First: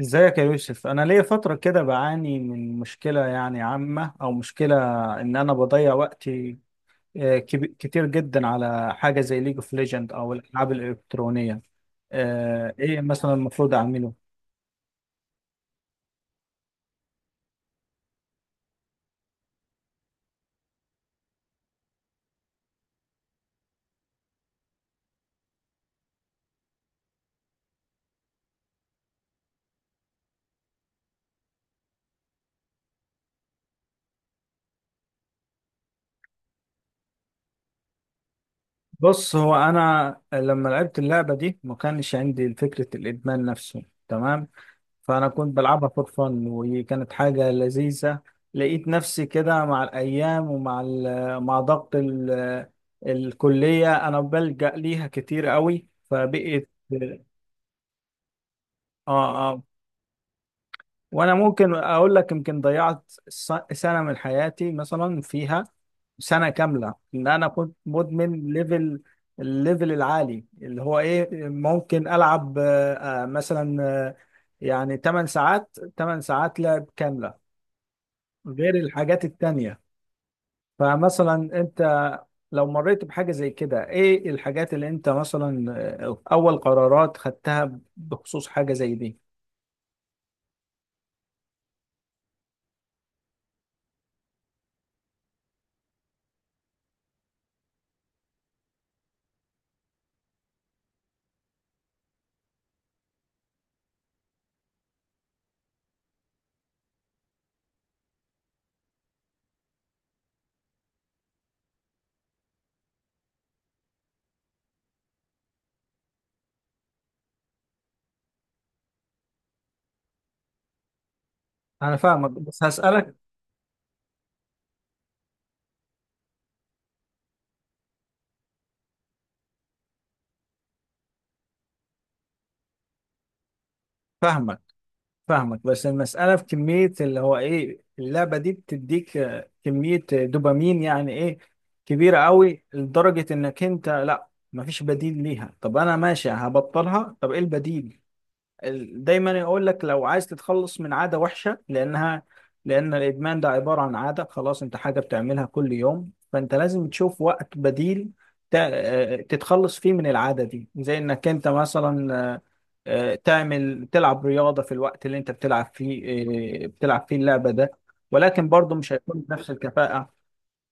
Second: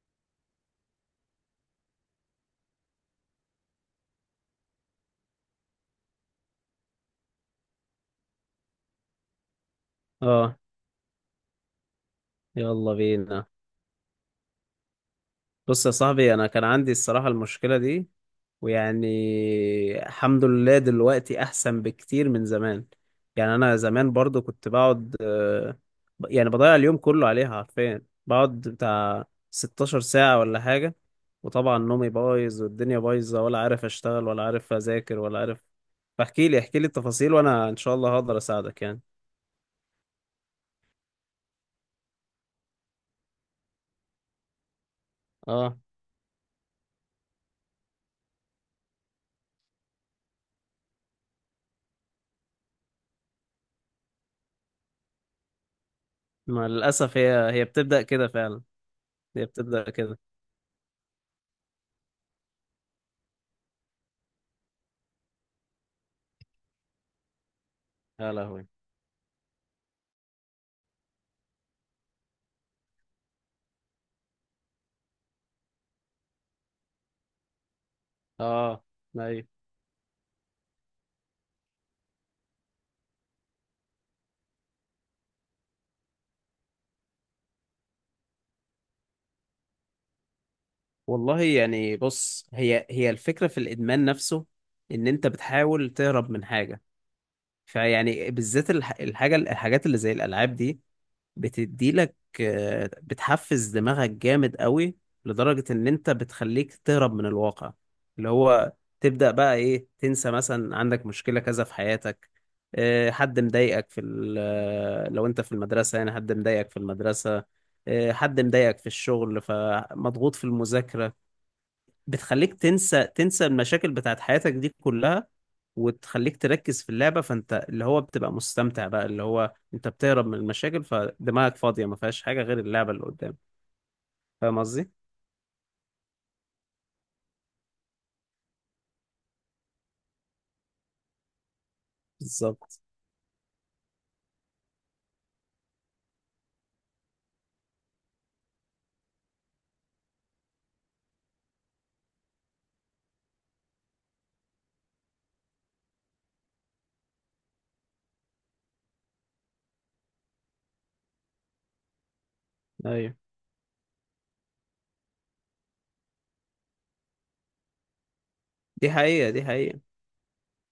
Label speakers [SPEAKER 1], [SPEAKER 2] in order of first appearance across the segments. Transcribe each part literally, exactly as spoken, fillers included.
[SPEAKER 1] ازيك يا يوسف، انا ليا فتره كده بعاني من مشكله، يعني عامه او مشكله ان انا بضيع وقتي. آه، كب- كتير جدا على حاجه زي ليج اوف ليجند او
[SPEAKER 2] اه.
[SPEAKER 1] الالعاب الالكترونيه. آه،
[SPEAKER 2] يلا
[SPEAKER 1] ايه مثلا
[SPEAKER 2] بينا.
[SPEAKER 1] المفروض اعمله؟
[SPEAKER 2] بص يا صاحبي، انا كان عندي الصراحة المشكلة دي. ويعني الحمد لله دلوقتي احسن بكتير من زمان. يعني انا زمان برضو كنت بقعد، آه، ب- يعني بضيع اليوم كله عليها حرفيا، بقعد بتاع 16 ساعة ولا حاجة. وطبعا نومي بايظ والدنيا بايظة، ولا عارف اشتغل ولا عارف اذاكر ولا عارف. فاحكي لي احكي لي التفاصيل، وانا ان شاء الله هقدر اساعدك يعني.
[SPEAKER 1] بص، هو انا لما لعبت اللعبه دي ما كانش عندي فكره الادمان نفسه، تمام. فأنا كنت
[SPEAKER 2] اه.
[SPEAKER 1] بلعبها فور فن وكانت حاجة لذيذة. لقيت نفسي كده مع الأيام، ومع ال- مع ضغط ال- الكلية أنا بلجأ ليها كتير قوي،
[SPEAKER 2] ما
[SPEAKER 1] فبقيت.
[SPEAKER 2] للاسف هي هي بتبدأ كده فعلا. هي
[SPEAKER 1] آه آه.
[SPEAKER 2] بتبدأ كده.
[SPEAKER 1] وأنا ممكن أقول لك يمكن ضيعت س- سنة من حياتي مثلا، فيها سنة كاملة إن أنا كنت
[SPEAKER 2] يا
[SPEAKER 1] مدمن
[SPEAKER 2] لهوي.
[SPEAKER 1] ليفل، الليفل العالي، اللي هو إيه، ممكن ألعب آه، آه، مثلا آه، يعني 8 ساعات، 8 ساعات لعب كاملة غير
[SPEAKER 2] اه.
[SPEAKER 1] الحاجات
[SPEAKER 2] ايوه.
[SPEAKER 1] التانية. فمثلا انت لو مريت بحاجة زي كده، ايه الحاجات اللي انت مثلا آه، اول قرارات خدتها بخصوص حاجة زي دي؟
[SPEAKER 2] والله يعني، بص، هي هي الفكرة في الإدمان نفسه، إن أنت بتحاول تهرب من حاجة. فيعني بالذات الح... الحاجة، الحاجات اللي زي الألعاب دي بتديلك آه، بتحفز دماغك جامد قوي، لدرجة ان انت بتخليك تهرب من الواقع، اللي هو تبدأ بقى ايه، تنسى مثلا عندك مشكلة كذا في حياتك، آه، حد مضايقك في ال- آه، لو انت في المدرسة يعني، حد مضايقك في المدرسة، آه، حد مضايقك في الشغل، فمضغوط في المذاكرة.
[SPEAKER 1] انا فاهمك
[SPEAKER 2] بتخليك
[SPEAKER 1] بس
[SPEAKER 2] تنسى
[SPEAKER 1] هسألك.
[SPEAKER 2] تنسى المشاكل بتاعت حياتك دي كلها، وتخليك تركز في اللعبة. فانت اللي هو بتبقى مستمتع بقى، اللي هو انت بتهرب من المشاكل، فدماغك فاضية ما فيهاش حاجة غير اللعبة اللي قدام. فاهم
[SPEAKER 1] فاهمك.
[SPEAKER 2] قصدي؟
[SPEAKER 1] فاهمك بس المسألة في كمية، اللي هو ايه، اللعبة دي بتديك آه، كمية دوبامين، يعني ايه، كبيرة قوي
[SPEAKER 2] بالظبط.
[SPEAKER 1] لدرجة انك انت لا مفيش بديل ليها. طب انا ماشي هبطلها، طب ايه البديل؟ ال- دايما يقول لك لو عايز تتخلص من عادة وحشة، لأنها، لأن الإدمان ده عبارة عن عادة، خلاص، أنت حاجة بتعملها كل يوم، فأنت لازم تشوف وقت بديل ت- آه، تتخلص فيه من العادة دي، زي إنك أنت مثلا آه، آه،
[SPEAKER 2] ايوه.
[SPEAKER 1] تعمل تلعب رياضة في الوقت اللي أنت بتلعب فيه آه، بتلعب فيه اللعبة ده، ولكن برضه
[SPEAKER 2] دي
[SPEAKER 1] مش هيكون
[SPEAKER 2] حقيقة دي
[SPEAKER 1] بنفس
[SPEAKER 2] حقيقة.
[SPEAKER 1] الكفاءة.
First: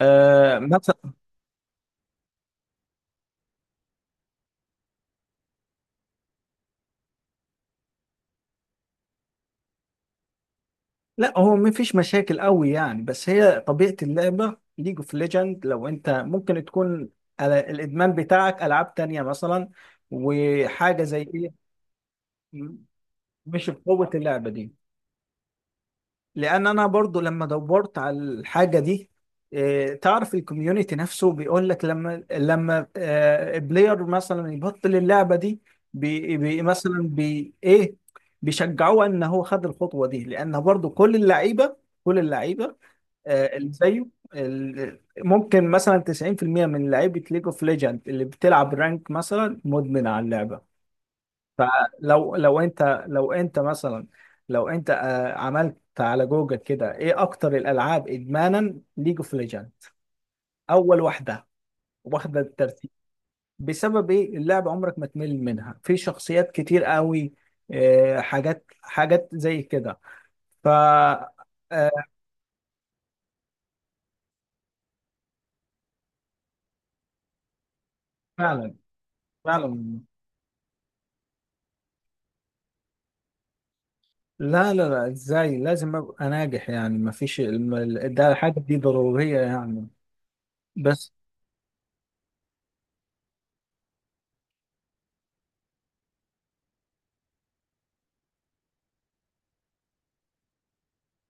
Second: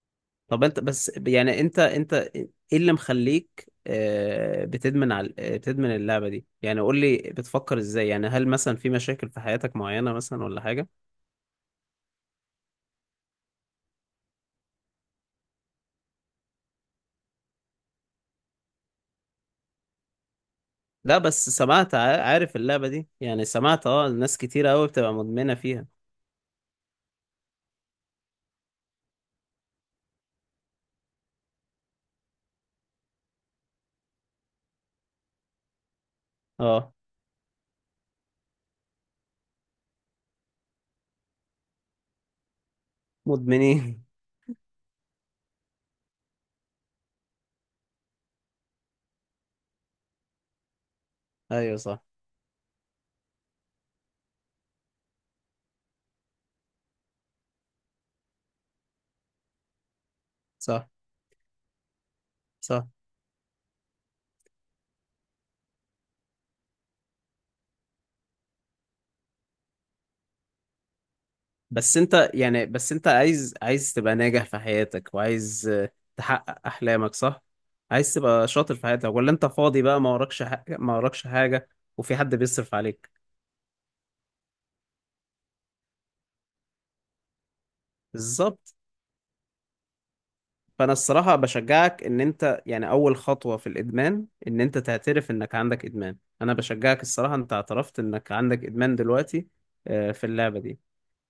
[SPEAKER 1] آه،
[SPEAKER 2] طب انت بس
[SPEAKER 1] مثلا.
[SPEAKER 2] يعني، انت انت ايه اللي مخليك آه، بتدمن على آه، بتدمن اللعبة دي؟ يعني قول لي، بتفكر ازاي يعني؟ هل مثلا في مشاكل في حياتك معينة مثلا ولا حاجة؟
[SPEAKER 1] لا هو مفيش مشاكل قوي يعني، بس هي طبيعة اللعبة ليج اوف ليجند. لو انت ممكن تكون ال- الادمان بتاعك العاب تانية مثلا، وحاجة
[SPEAKER 2] لا،
[SPEAKER 1] زي
[SPEAKER 2] بس
[SPEAKER 1] ايه؟
[SPEAKER 2] سمعت، ع- عارف اللعبة دي؟ يعني
[SPEAKER 1] مش
[SPEAKER 2] سمعت، اه
[SPEAKER 1] بقوة
[SPEAKER 2] ناس
[SPEAKER 1] اللعبة
[SPEAKER 2] كتير
[SPEAKER 1] دي،
[SPEAKER 2] قوي بتبقى مدمنة فيها.
[SPEAKER 1] لان انا برضو لما دورت على الحاجة دي إيه، تعرف الكوميونتي نفسه بيقول لك، لما لما آه، بلاير مثلا يبطل اللعبة دي، بي بي
[SPEAKER 2] اه.
[SPEAKER 1] مثلا بي ايه، بيشجعوه ان هو خد الخطوة دي، لان برضو كل اللعيبة، كل اللعيبة آه، اللي
[SPEAKER 2] مدمنين.
[SPEAKER 1] زيه ال- ممكن مثلا تسعين بالمية من لعيبة ليج اوف ليجند اللي بتلعب رانك مثلا مدمن على اللعبة.
[SPEAKER 2] ايوه صح.
[SPEAKER 1] فلو لو انت لو انت مثلا لو انت آه، عملت على جوجل كده ايه اكتر الالعاب ادمانا؟ ليج اوف ليجند
[SPEAKER 2] صح
[SPEAKER 1] اول واحدة واخدة
[SPEAKER 2] صح.
[SPEAKER 1] الترتيب. بسبب ايه؟ اللعبة عمرك ما تمل منها، في شخصيات كتير قوي آه، حاجات، حاجات زي كده. ف. آه،
[SPEAKER 2] بس انت يعني، بس انت عايز عايز تبقى ناجح في حياتك، وعايز آه، تحقق احلامك، صح؟ عايز تبقى
[SPEAKER 1] فعلا،
[SPEAKER 2] شاطر في حياتك، ولا انت فاضي
[SPEAKER 1] فعلا.
[SPEAKER 2] بقى، ما وراكش حاجة، ما وراكش حاجة؟ وفي حد بيصرف عليك.
[SPEAKER 1] لا لا لا، ازاي لازم ابقى ناجح يعني، ما فيش الم- ده، الحاجه
[SPEAKER 2] بالظبط.
[SPEAKER 1] دي ضروريه يعني،
[SPEAKER 2] فانا
[SPEAKER 1] بس.
[SPEAKER 2] الصراحه بشجعك ان انت يعني، اول خطوه في الادمان ان انت تعترف انك عندك ادمان. انا بشجعك الصراحه، انت اعترفت انك عندك ادمان دلوقتي، آه، في اللعبه دي.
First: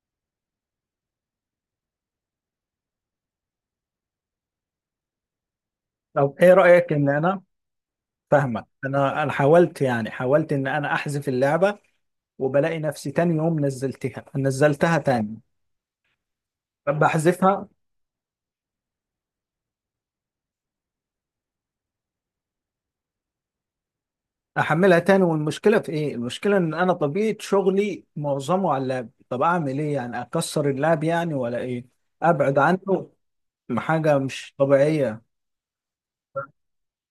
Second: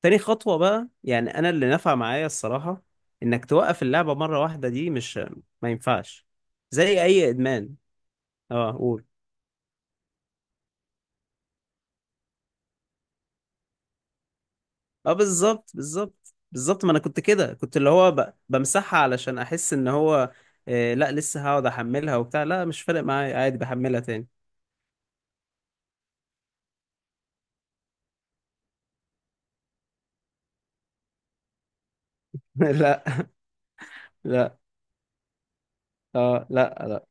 [SPEAKER 2] تاني خطوه بقى، يعني انا اللي نفع معايا الصراحه، انك توقف اللعبه مره واحده، دي مش، ما ينفعش،
[SPEAKER 1] طب ايه رايك
[SPEAKER 2] زي
[SPEAKER 1] ان
[SPEAKER 2] اي
[SPEAKER 1] انا.
[SPEAKER 2] ادمان.
[SPEAKER 1] فاهمك،
[SPEAKER 2] اه، قول.
[SPEAKER 1] انا انا حاولت، يعني حاولت ان انا احذف اللعبه، وبلاقي نفسي تاني يوم نزلتها، نزلتها
[SPEAKER 2] اه
[SPEAKER 1] تاني.
[SPEAKER 2] بالظبط بالظبط بالظبط. ما انا كنت كده،
[SPEAKER 1] بحذفها.
[SPEAKER 2] كنت اللي هو ب... بمسحها علشان احس ان هو، آه، لا، لسه هقعد احملها وبتاع، لا مش فارق معايا عادي، بحملها تاني.
[SPEAKER 1] احملها تاني، والمشكله في ايه، المشكله ان انا طبيعه شغلي معظمه على اللاب. طب اعمل ايه يعني، اكسر اللاب يعني ولا ايه، ابعد
[SPEAKER 2] لا.
[SPEAKER 1] عنه؟ حاجه مش
[SPEAKER 2] لا.
[SPEAKER 1] طبيعيه.
[SPEAKER 2] اه لا لا.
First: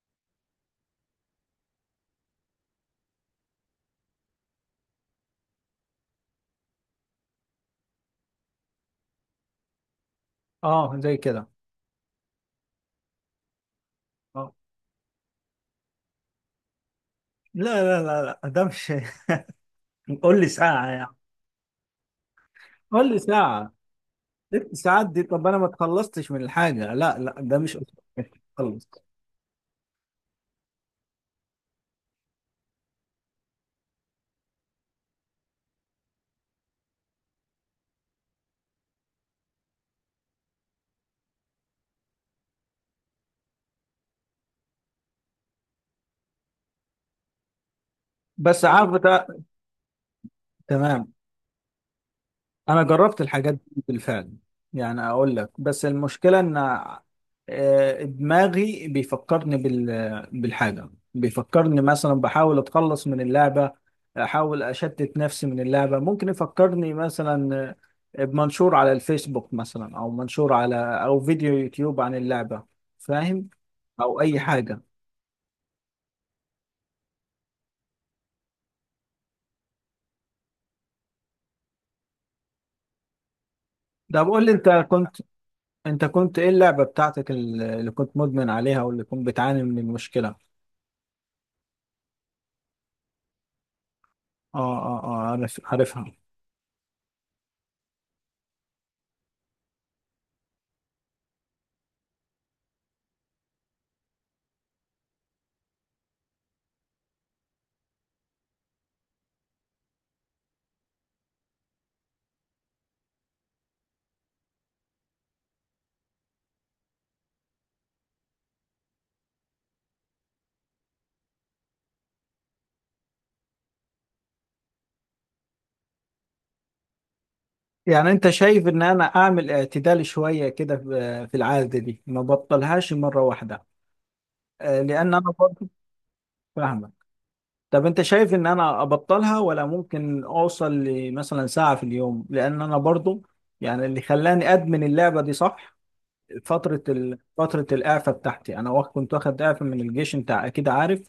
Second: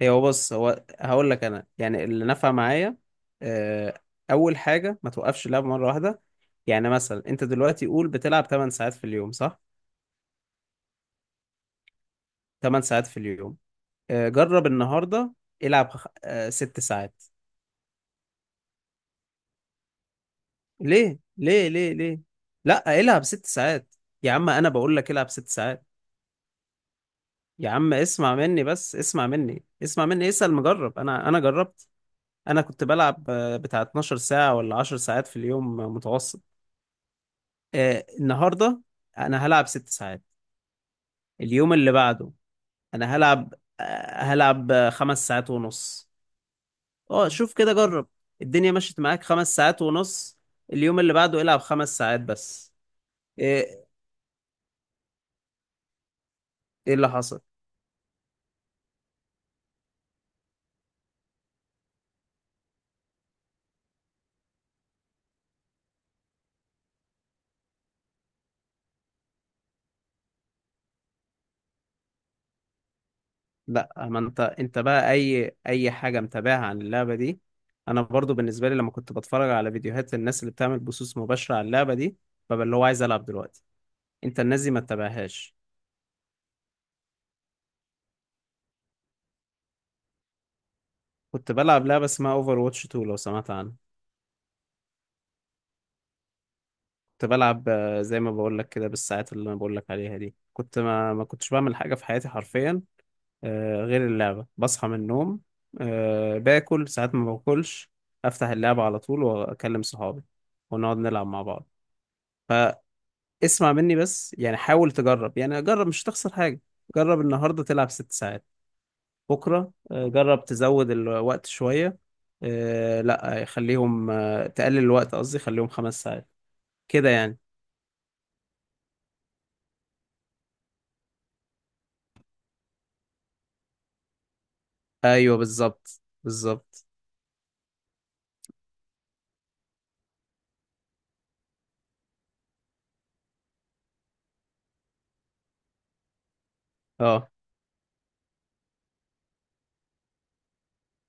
[SPEAKER 2] هي هو بص، هو هقول لك انا، يعني اللي نفع معايا آه، اول حاجه، ما توقفش اللعب مره واحده. يعني مثلا انت دلوقتي قول بتلعب 8 ساعات في اليوم، صح؟
[SPEAKER 1] اه زي كده.
[SPEAKER 2] 8 ساعات في اليوم. آه،
[SPEAKER 1] آه.
[SPEAKER 2] جرب النهارده، العب خ- آه، 6 ساعات.
[SPEAKER 1] لا لا لا لا ده مش قول لي ساعة يعني.
[SPEAKER 2] ليه ليه ليه ليه؟ لا،
[SPEAKER 1] قول لي
[SPEAKER 2] العب 6
[SPEAKER 1] ساعة.
[SPEAKER 2] ساعات. يا عم انا
[SPEAKER 1] ست
[SPEAKER 2] بقول
[SPEAKER 1] ساعات
[SPEAKER 2] لك
[SPEAKER 1] دي؟
[SPEAKER 2] العب
[SPEAKER 1] طب
[SPEAKER 2] 6
[SPEAKER 1] انا ما
[SPEAKER 2] ساعات.
[SPEAKER 1] اتخلصتش من الحاجة. لا لا ده
[SPEAKER 2] يا
[SPEAKER 1] مش.
[SPEAKER 2] عم اسمع مني
[SPEAKER 1] خلص.
[SPEAKER 2] بس، اسمع مني اسمع مني، اسأل مجرب، انا انا جربت. انا كنت بلعب آه، بتاع 12 ساعه ولا 10 ساعات في اليوم متوسط. آه، النهارده انا هلعب ست ساعات. اليوم اللي بعده انا هلعب، آه، هلعب آه، خمس ساعات ونص. اه شوف كده جرب.
[SPEAKER 1] بس
[SPEAKER 2] الدنيا
[SPEAKER 1] عارف
[SPEAKER 2] مشيت معاك
[SPEAKER 1] ده،
[SPEAKER 2] خمس ساعات ونص؟ اليوم
[SPEAKER 1] تمام.
[SPEAKER 2] اللي بعده العب خمس ساعات بس.
[SPEAKER 1] انا جربت الحاجات دي
[SPEAKER 2] ايه؟
[SPEAKER 1] بالفعل، يعني اقول لك بس المشكلة ان
[SPEAKER 2] ايه اللي حصل؟
[SPEAKER 1] آه، دماغي بيفكرني بال... بالحاجة، بيفكرني مثلا بحاول اتخلص من اللعبة، احاول اشتت نفسي من اللعبة، ممكن يفكرني مثلا آه، بمنشور على الفيسبوك مثلا، او منشور على، او فيديو يوتيوب عن اللعبة. فاهم؟
[SPEAKER 2] لا، ما
[SPEAKER 1] او
[SPEAKER 2] انت
[SPEAKER 1] اي
[SPEAKER 2] انت
[SPEAKER 1] حاجه.
[SPEAKER 2] بقى اي اي حاجه متابعها عن اللعبه دي. انا برضو بالنسبه لي، لما كنت بتفرج على فيديوهات الناس اللي بتعمل بثوث مباشره على اللعبه دي، ببقى اللي هو عايز العب دلوقتي.
[SPEAKER 1] ده
[SPEAKER 2] انت
[SPEAKER 1] بقول لي
[SPEAKER 2] الناس
[SPEAKER 1] انت
[SPEAKER 2] دي ما
[SPEAKER 1] كنت،
[SPEAKER 2] تتابعهاش.
[SPEAKER 1] انت كنت ايه اللعبه بتاعتك اللي كنت مدمن عليها، واللي كنت بتعاني من المشكله؟ اه.
[SPEAKER 2] كنت بلعب لعبه اسمها اوفر واتش تو، لو سمعت عنها.
[SPEAKER 1] اه اه، عارف، عارفها.
[SPEAKER 2] كنت بلعب آه، زي ما بقول لك كده، بالساعات اللي انا بقول لك عليها دي، كنت ما ما كنتش بعمل حاجه في حياتي حرفيا، آه، غير اللعبه. بصحى من النوم، آه، باكل ساعات ما باكلش، افتح اللعبه على طول، واكلم صحابي ونقعد نلعب مع بعض. اسمع مني بس يعني، حاول تجرب يعني، جرب مش هتخسر حاجه. جرب النهارده تلعب ست ساعات، بكره آه، جرب تزود الوقت شويه، آه، لا، خليهم، آه، تقلل الوقت قصدي، خليهم خمس ساعات كده يعني.
[SPEAKER 1] يعني انت شايف ان انا اعمل اعتدال شويه كده في في العاده دي، ما بطلهاش مره واحده؟ آه، لان انا
[SPEAKER 2] ايوه
[SPEAKER 1] برضه،
[SPEAKER 2] بالظبط بالظبط.
[SPEAKER 1] فاهمك. طب انت شايف ان انا ابطلها، ولا ممكن اوصل لمثلا ساعه في اليوم؟ لان انا برضه يعني اللي خلاني ادمن اللعبه دي، صح، فترة ال...
[SPEAKER 2] اه
[SPEAKER 1] فترة الإعفاء بتاعتي أنا، واخ- كنت واخد إعفاء من الجيش، أنت أكيد عارف.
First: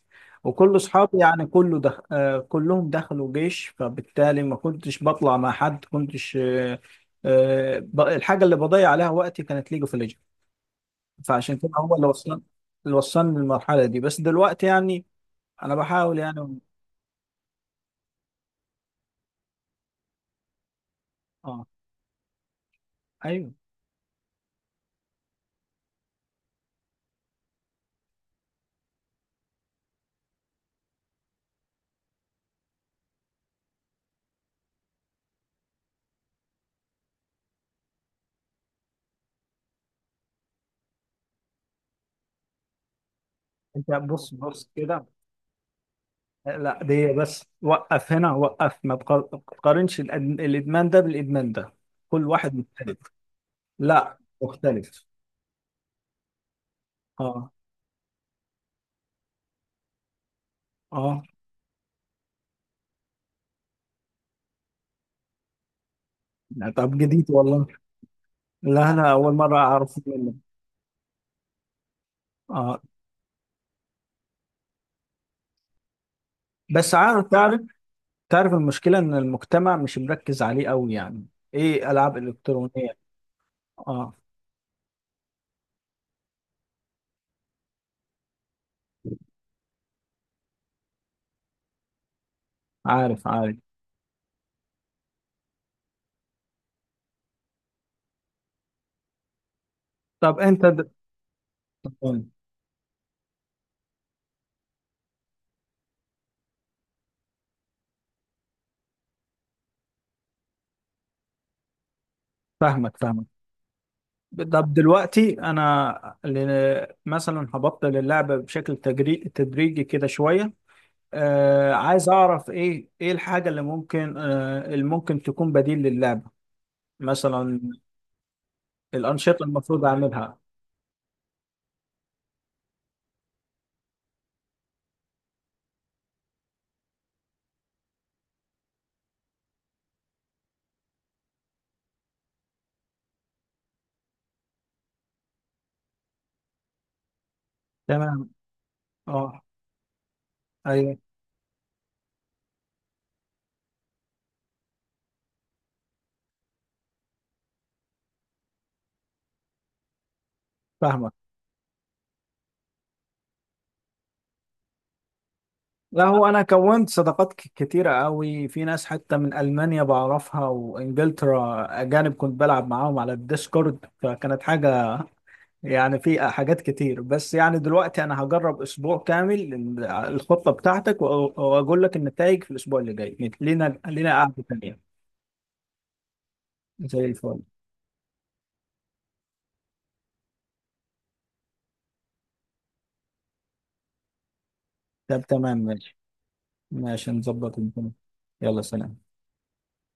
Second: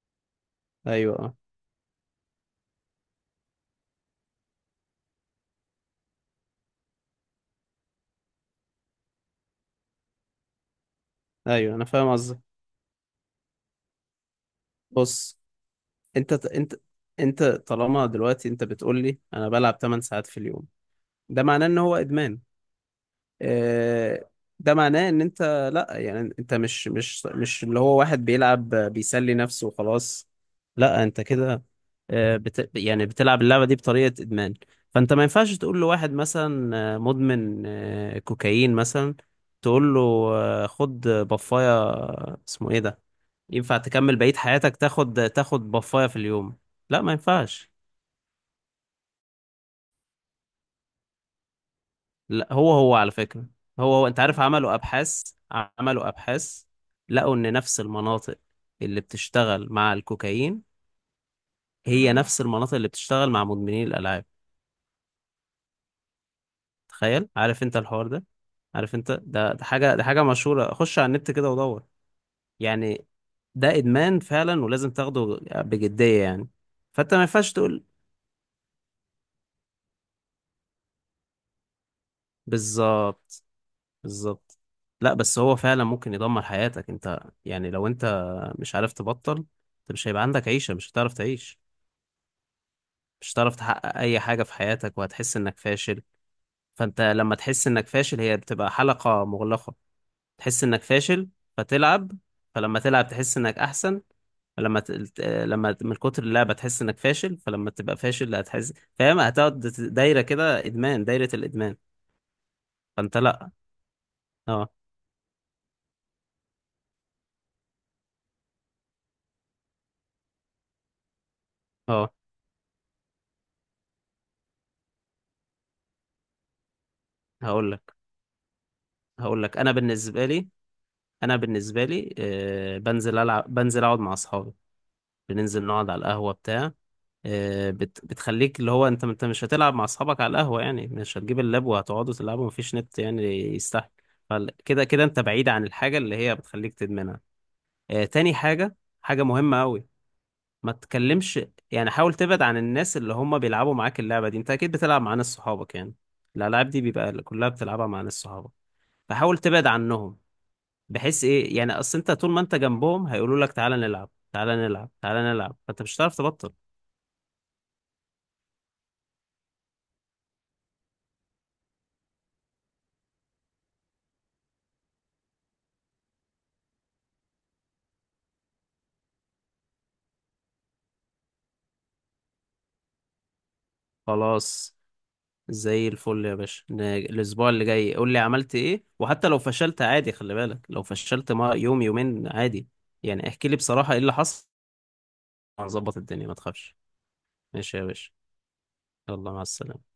[SPEAKER 1] وكل
[SPEAKER 2] ايوه.
[SPEAKER 1] أصحابي،
[SPEAKER 2] اه
[SPEAKER 1] يعني كله دخ... آه، كلهم دخلوا جيش، فبالتالي ما كنتش بطلع مع حد، كنتش آه، آه، ب- الحاجة اللي بضيع عليها وقتي كانت ليج اوف ليجند، فعشان كده
[SPEAKER 2] ايوه، انا
[SPEAKER 1] هو اللي
[SPEAKER 2] فاهم قصدك.
[SPEAKER 1] وصلني، اللي وصلني للمرحلة دي. بس دلوقتي يعني،
[SPEAKER 2] بص،
[SPEAKER 1] أنا بحاول
[SPEAKER 2] انت
[SPEAKER 1] يعني.
[SPEAKER 2] انت انت طالما دلوقتي انت بتقول لي انا بلعب 8 ساعات في اليوم، ده معناه
[SPEAKER 1] آه.
[SPEAKER 2] ان هو ادمان.
[SPEAKER 1] أيوه.
[SPEAKER 2] آه، ده معناه ان انت، لا يعني انت مش مش مش اللي هو واحد بيلعب بيسلي نفسه وخلاص. لا انت كده آه، بت يعني بتلعب اللعبة دي بطريقة ادمان. فانت ما ينفعش تقول لواحد مثلا آه، مدمن آه، كوكايين مثلا، تقول له آه، خد بفاية، آه، اسمه ايه ده، ينفع
[SPEAKER 1] أنت
[SPEAKER 2] تكمل بقية
[SPEAKER 1] بص بص
[SPEAKER 2] حياتك
[SPEAKER 1] كده،
[SPEAKER 2] تاخد تاخد بفاية في اليوم؟
[SPEAKER 1] لا،
[SPEAKER 2] لا، ما
[SPEAKER 1] دي بس،
[SPEAKER 2] ينفعش.
[SPEAKER 1] وقف هنا، وقف ما تقار- ما تقارنش الأد- الإدمان ده بالإدمان ده، كل
[SPEAKER 2] لا،
[SPEAKER 1] واحد
[SPEAKER 2] هو هو
[SPEAKER 1] مختلف.
[SPEAKER 2] على فكرة، هو هو
[SPEAKER 1] لا
[SPEAKER 2] انت عارف، عملوا
[SPEAKER 1] مختلف.
[SPEAKER 2] ابحاث، عملوا ابحاث، لقوا
[SPEAKER 1] اه.
[SPEAKER 2] ان نفس المناطق اللي بتشتغل مع الكوكايين
[SPEAKER 1] اه.
[SPEAKER 2] هي نفس المناطق اللي بتشتغل مع مدمنين الالعاب.
[SPEAKER 1] لا، طب
[SPEAKER 2] تخيل.
[SPEAKER 1] جديد
[SPEAKER 2] عارف
[SPEAKER 1] والله.
[SPEAKER 2] انت الحوار ده؟
[SPEAKER 1] لا
[SPEAKER 2] عارف انت،
[SPEAKER 1] انا اول
[SPEAKER 2] ده
[SPEAKER 1] مره
[SPEAKER 2] ده حاجة
[SPEAKER 1] اعرف
[SPEAKER 2] ده حاجة
[SPEAKER 1] منه.
[SPEAKER 2] مشهورة. خش على النت كده ودور
[SPEAKER 1] اه.
[SPEAKER 2] يعني. ده ادمان فعلا، ولازم تاخده بجدية يعني.
[SPEAKER 1] بس
[SPEAKER 2] فانت ما
[SPEAKER 1] عارف،
[SPEAKER 2] ينفعش
[SPEAKER 1] تعرف،
[SPEAKER 2] تقول.
[SPEAKER 1] تعرف المشكله ان المجتمع مش مركز عليه قوي يعني، ايه، العاب الكترونيه.
[SPEAKER 2] بالظبط
[SPEAKER 1] اه.
[SPEAKER 2] بالظبط. لا بس هو فعلا ممكن يدمر حياتك انت. يعني لو انت مش عارف تبطل، انت مش هيبقى عندك عيشة، مش هتعرف تعيش،
[SPEAKER 1] عارف،
[SPEAKER 2] مش
[SPEAKER 1] عارف.
[SPEAKER 2] هتعرف تحقق اي حاجة في حياتك، وهتحس انك فاشل. فانت لما تحس انك فاشل، هي بتبقى حلقة مغلقة.
[SPEAKER 1] طب انت
[SPEAKER 2] تحس
[SPEAKER 1] د...
[SPEAKER 2] انك فاشل فتلعب، فلما تلعب تحس انك احسن، فلما ت... ت- لما ت- من كتر اللعبة تحس انك فاشل، فلما تبقى فاشل، لا هتحس فاهم، هتقعد ت- دايرة كده ادمان، دايرة الادمان.
[SPEAKER 1] فاهمك،
[SPEAKER 2] فانت
[SPEAKER 1] فاهمك.
[SPEAKER 2] لا. اه.
[SPEAKER 1] طب دلوقتي انا ل... مثلا هبطل اللعبه بشكل تجري... تدريجي كده شويه. آه، عايز
[SPEAKER 2] اه.
[SPEAKER 1] اعرف ايه ايه الحاجه اللي ممكن، آه اللي ممكن تكون بديل للعبه مثلا؟
[SPEAKER 2] هقول لك.
[SPEAKER 1] الأنشطة
[SPEAKER 2] هقول لك انا
[SPEAKER 1] المفروض
[SPEAKER 2] بالنسبة
[SPEAKER 1] أعملها.
[SPEAKER 2] لي، انا بالنسبه لي آه، بنزل العب بنزل اقعد مع اصحابي، بننزل نقعد على القهوه بتاع، آه، بت... بتخليك اللي هو انت انت مش هتلعب مع اصحابك على القهوه يعني، مش هتجيب اللاب وهتقعدوا تلعبوا، مفيش نت يعني، يستحمل. فكده كده انت بعيد عن الحاجه اللي هي بتخليك تدمنها. آه،
[SPEAKER 1] تمام.
[SPEAKER 2] تاني حاجه، حاجه
[SPEAKER 1] أه.
[SPEAKER 2] مهمه قوي، ما
[SPEAKER 1] أيوه.
[SPEAKER 2] تتكلمش. يعني حاول تبعد عن الناس اللي هم بيلعبوا معاك اللعبه دي. انت اكيد بتلعب مع ناس صحابك يعني، الالعاب دي بيبقى كلها بتلعبها مع ناس صحابك. فحاول تبعد عنهم،
[SPEAKER 1] فاهمك.
[SPEAKER 2] بحيث ايه يعني، اصل انت طول ما انت جنبهم هيقولوا لك تعالى نلعب تعالى نلعب تعالى نلعب، فانت مش
[SPEAKER 1] لا، آه،
[SPEAKER 2] هتعرف
[SPEAKER 1] هو أنا
[SPEAKER 2] تبطل.
[SPEAKER 1] كونت صداقات ك- كتيرة قوي في ناس، حتى من ألمانيا بعرفها وإنجلترا، أجانب، كنت بلعب معاهم على الديسكورد، فكانت حاجة، يعني في حاجات كتير. بس يعني دلوقتي أنا هجرب أسبوع كامل ال- الخطة بتاعتك وأ- وأقول لك النتائج في الأسبوع اللي جاي. لينا لينا قعدة
[SPEAKER 2] خلاص.
[SPEAKER 1] تانية.
[SPEAKER 2] زي الفل يا باشا، ن-
[SPEAKER 1] زي الفل.
[SPEAKER 2] الاسبوع اللي جاي قول لي عملت ايه، وحتى لو فشلت عادي، خلي بالك لو فشلت ما يوم يومين عادي يعني. احكي لي بصراحة ايه اللي حصل.
[SPEAKER 1] طب تمام، ماشي.
[SPEAKER 2] هنظبط الدنيا ما تخافش.
[SPEAKER 1] ماشي نظبط
[SPEAKER 2] ماشي يا
[SPEAKER 1] الدنيا.
[SPEAKER 2] باشا.
[SPEAKER 1] يلا سلام.
[SPEAKER 2] يلا مع السلامة.